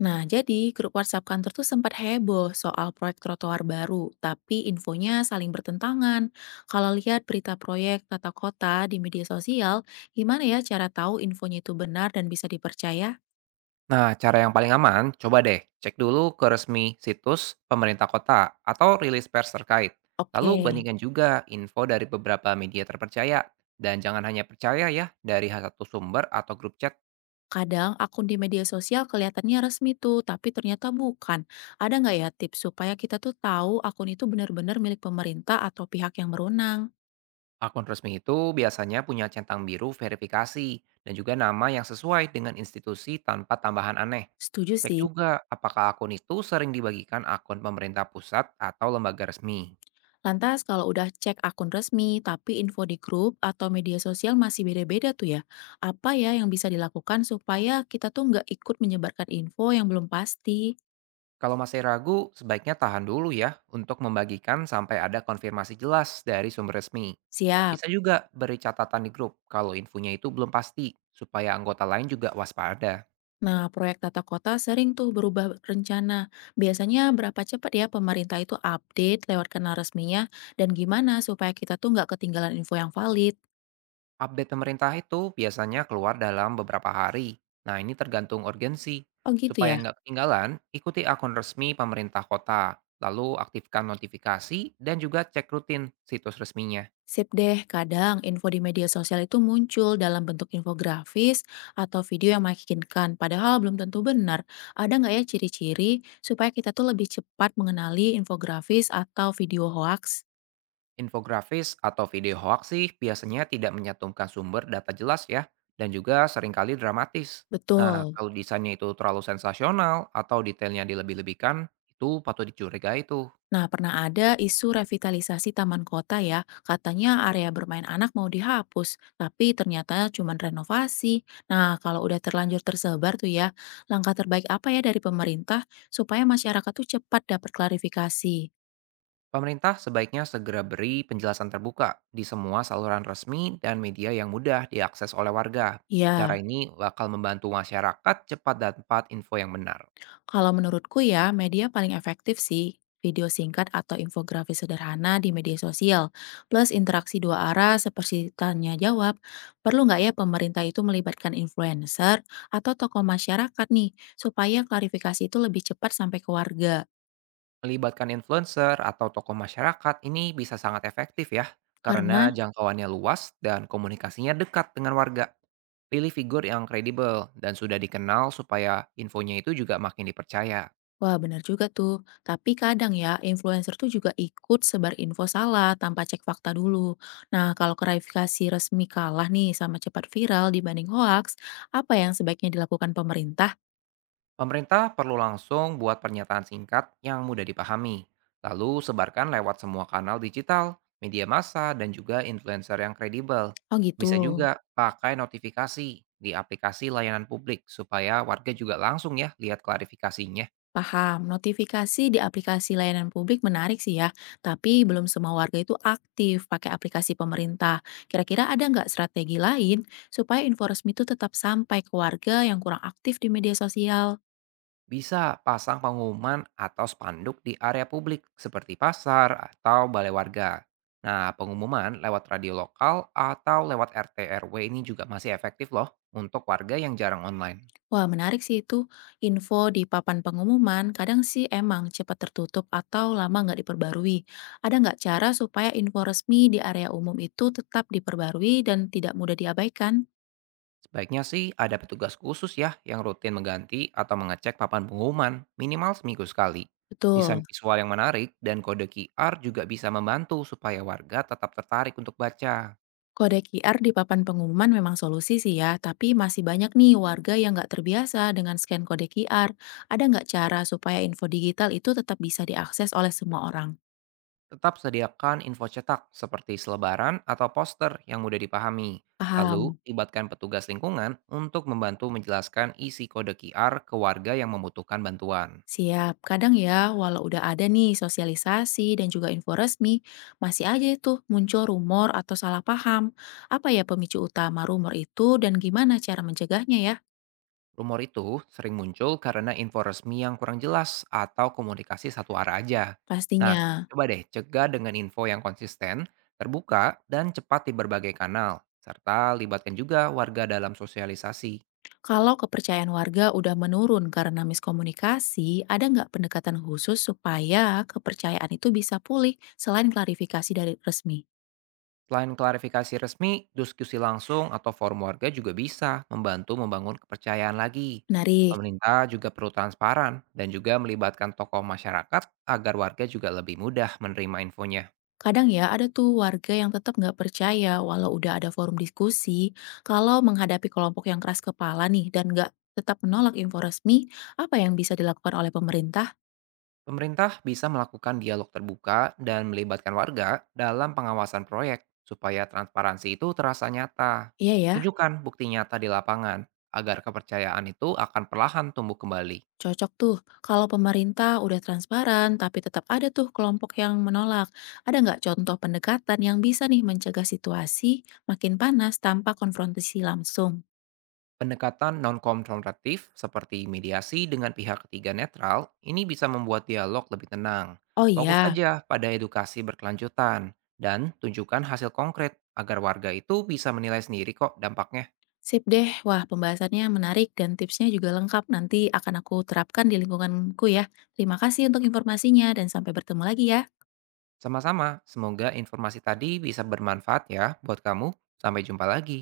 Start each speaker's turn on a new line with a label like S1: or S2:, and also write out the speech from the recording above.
S1: Nah, jadi grup WhatsApp kantor tuh sempat heboh soal proyek trotoar baru, tapi infonya saling bertentangan. Kalau lihat berita proyek tata kota di media sosial, gimana ya cara tahu infonya itu benar dan bisa dipercaya?
S2: Nah, cara yang paling aman, coba deh cek dulu ke resmi situs pemerintah kota atau rilis pers terkait. Lalu
S1: Oke,
S2: bandingkan juga info dari beberapa media terpercaya. Dan jangan hanya percaya ya dari satu sumber atau grup chat.
S1: kadang akun di media sosial kelihatannya resmi tuh, tapi ternyata bukan. Ada nggak ya tips supaya kita tuh tahu akun itu benar-benar milik pemerintah atau pihak yang berwenang?
S2: Akun resmi itu biasanya punya centang biru verifikasi dan juga nama yang sesuai dengan institusi tanpa tambahan aneh.
S1: Setuju
S2: Cek
S1: sih.
S2: juga apakah akun itu sering dibagikan akun pemerintah pusat atau lembaga resmi.
S1: Lantas kalau udah cek akun resmi, tapi info di grup atau media sosial masih beda-beda tuh ya. Apa ya yang bisa dilakukan supaya kita tuh nggak ikut menyebarkan info yang belum pasti?
S2: Kalau masih ragu, sebaiknya tahan dulu ya untuk membagikan sampai ada konfirmasi jelas dari sumber resmi.
S1: Siap.
S2: Bisa juga beri catatan di grup kalau infonya itu belum pasti, supaya anggota lain juga waspada.
S1: Nah, proyek tata kota sering tuh berubah rencana. Biasanya berapa cepat ya pemerintah itu update lewat kanal resminya dan gimana supaya kita tuh nggak ketinggalan info yang valid?
S2: Update pemerintah itu biasanya keluar dalam beberapa hari. Nah ini tergantung urgensi.
S1: Oh gitu
S2: Supaya
S1: ya.
S2: nggak ketinggalan, ikuti akun resmi pemerintah kota, lalu aktifkan notifikasi dan juga cek rutin situs resminya.
S1: Sip deh, kadang info di media sosial itu muncul dalam bentuk infografis atau video yang meyakinkan, padahal belum tentu benar. Ada nggak ya ciri-ciri supaya kita tuh lebih cepat mengenali infografis atau video hoax?
S2: Infografis atau video hoax sih biasanya tidak menyantumkan sumber data jelas ya, dan juga seringkali dramatis. Nah,
S1: Betul.
S2: kalau desainnya itu terlalu sensasional atau detailnya dilebih-lebihkan, itu patut dicurigai tuh.
S1: Nah, pernah ada isu revitalisasi taman kota ya. Katanya area bermain anak mau dihapus, tapi ternyata cuma renovasi. Nah, kalau udah terlanjur tersebar tuh ya, langkah terbaik apa ya dari pemerintah supaya masyarakat tuh cepat dapat klarifikasi?
S2: Pemerintah sebaiknya segera beri penjelasan terbuka di semua saluran resmi dan media yang mudah diakses oleh warga.
S1: Ya,
S2: Cara ini bakal membantu masyarakat cepat dapat info yang benar.
S1: kalau menurutku ya, media paling efektif sih video singkat atau infografis sederhana di media sosial, plus interaksi dua arah seperti tanya jawab. Perlu nggak ya pemerintah itu melibatkan influencer atau tokoh masyarakat nih, supaya klarifikasi itu lebih cepat sampai ke warga?
S2: Melibatkan influencer atau tokoh masyarakat ini bisa sangat efektif ya,
S1: Karena
S2: karena jangkauannya luas dan komunikasinya dekat dengan warga. Pilih figur yang kredibel dan sudah dikenal supaya infonya itu juga makin dipercaya.
S1: wah, benar juga tuh. Tapi kadang ya, influencer tuh juga ikut sebar info salah tanpa cek fakta dulu. Nah, kalau klarifikasi resmi kalah nih sama cepat viral dibanding hoaks, apa yang sebaiknya dilakukan pemerintah?
S2: Pemerintah perlu langsung buat pernyataan singkat yang mudah dipahami, lalu sebarkan lewat semua kanal digital, media massa, dan juga influencer yang kredibel.
S1: Oh gitu.
S2: Bisa juga pakai notifikasi di aplikasi layanan publik supaya warga juga langsung ya lihat klarifikasinya.
S1: Paham, notifikasi di aplikasi layanan publik menarik sih ya, tapi belum semua warga itu aktif pakai aplikasi pemerintah. Kira-kira ada nggak strategi lain supaya info resmi itu tetap sampai ke warga yang kurang aktif di media sosial?
S2: Bisa pasang pengumuman atau spanduk di area publik seperti pasar atau balai warga. Nah, pengumuman lewat radio lokal atau lewat RT RW ini juga masih efektif loh untuk warga yang jarang online.
S1: Wah, menarik sih itu. Info di papan pengumuman kadang sih emang cepat tertutup atau lama nggak diperbarui. Ada nggak cara supaya info resmi di area umum itu tetap diperbarui dan tidak mudah diabaikan?
S2: Sebaiknya sih ada petugas khusus ya yang rutin mengganti atau mengecek papan pengumuman minimal seminggu sekali. Desain
S1: Betul.
S2: visual yang menarik dan kode QR juga bisa membantu supaya warga tetap tertarik untuk baca.
S1: Kode QR di papan pengumuman memang solusi sih ya, tapi masih banyak nih warga yang nggak terbiasa dengan scan kode QR. Ada nggak cara supaya info digital itu tetap bisa diakses oleh semua orang?
S2: Tetap sediakan info cetak seperti selebaran atau poster yang mudah dipahami. Lalu,
S1: Paham.
S2: libatkan petugas lingkungan untuk membantu menjelaskan isi kode QR ke warga yang membutuhkan bantuan.
S1: Siap, kadang ya, walau udah ada nih sosialisasi dan juga info resmi, masih aja tuh muncul rumor atau salah paham. Apa ya pemicu utama rumor itu dan gimana cara mencegahnya ya?
S2: Rumor itu sering muncul karena info resmi yang kurang jelas atau komunikasi satu arah aja. Nah,
S1: Pastinya,
S2: coba deh cegah dengan info yang konsisten, terbuka, dan cepat di berbagai kanal, serta libatkan juga warga dalam sosialisasi.
S1: kalau kepercayaan warga udah menurun karena miskomunikasi, ada nggak pendekatan khusus supaya kepercayaan itu bisa pulih selain klarifikasi dari resmi?
S2: Selain klarifikasi resmi, diskusi langsung atau forum warga juga bisa membantu membangun kepercayaan lagi.
S1: Menarik.
S2: Pemerintah juga perlu transparan dan juga melibatkan tokoh masyarakat agar warga juga lebih mudah menerima infonya.
S1: Kadang ya, ada tuh warga yang tetap nggak percaya walau udah ada forum diskusi, kalau menghadapi kelompok yang keras kepala nih dan nggak tetap menolak info resmi, apa yang bisa dilakukan oleh pemerintah?
S2: Pemerintah bisa melakukan dialog terbuka dan melibatkan warga dalam pengawasan proyek supaya transparansi itu terasa nyata.
S1: Iya ya,
S2: Tunjukkan bukti nyata di lapangan agar kepercayaan itu akan perlahan tumbuh kembali.
S1: cocok tuh. Kalau pemerintah udah transparan, tapi tetap ada tuh kelompok yang menolak. Ada nggak contoh pendekatan yang bisa nih mencegah situasi makin panas tanpa konfrontasi langsung?
S2: Pendekatan non-konfrontatif seperti mediasi dengan pihak ketiga netral ini bisa membuat dialog lebih tenang.
S1: Oh
S2: Fokus
S1: iya,
S2: aja pada edukasi berkelanjutan dan tunjukkan hasil konkret agar warga itu bisa menilai sendiri kok dampaknya.
S1: sip deh, wah pembahasannya menarik dan tipsnya juga lengkap. Nanti akan aku terapkan di lingkunganku ya. Terima kasih untuk informasinya dan sampai bertemu lagi ya.
S2: Sama-sama, semoga informasi tadi bisa bermanfaat ya buat kamu. Sampai jumpa lagi.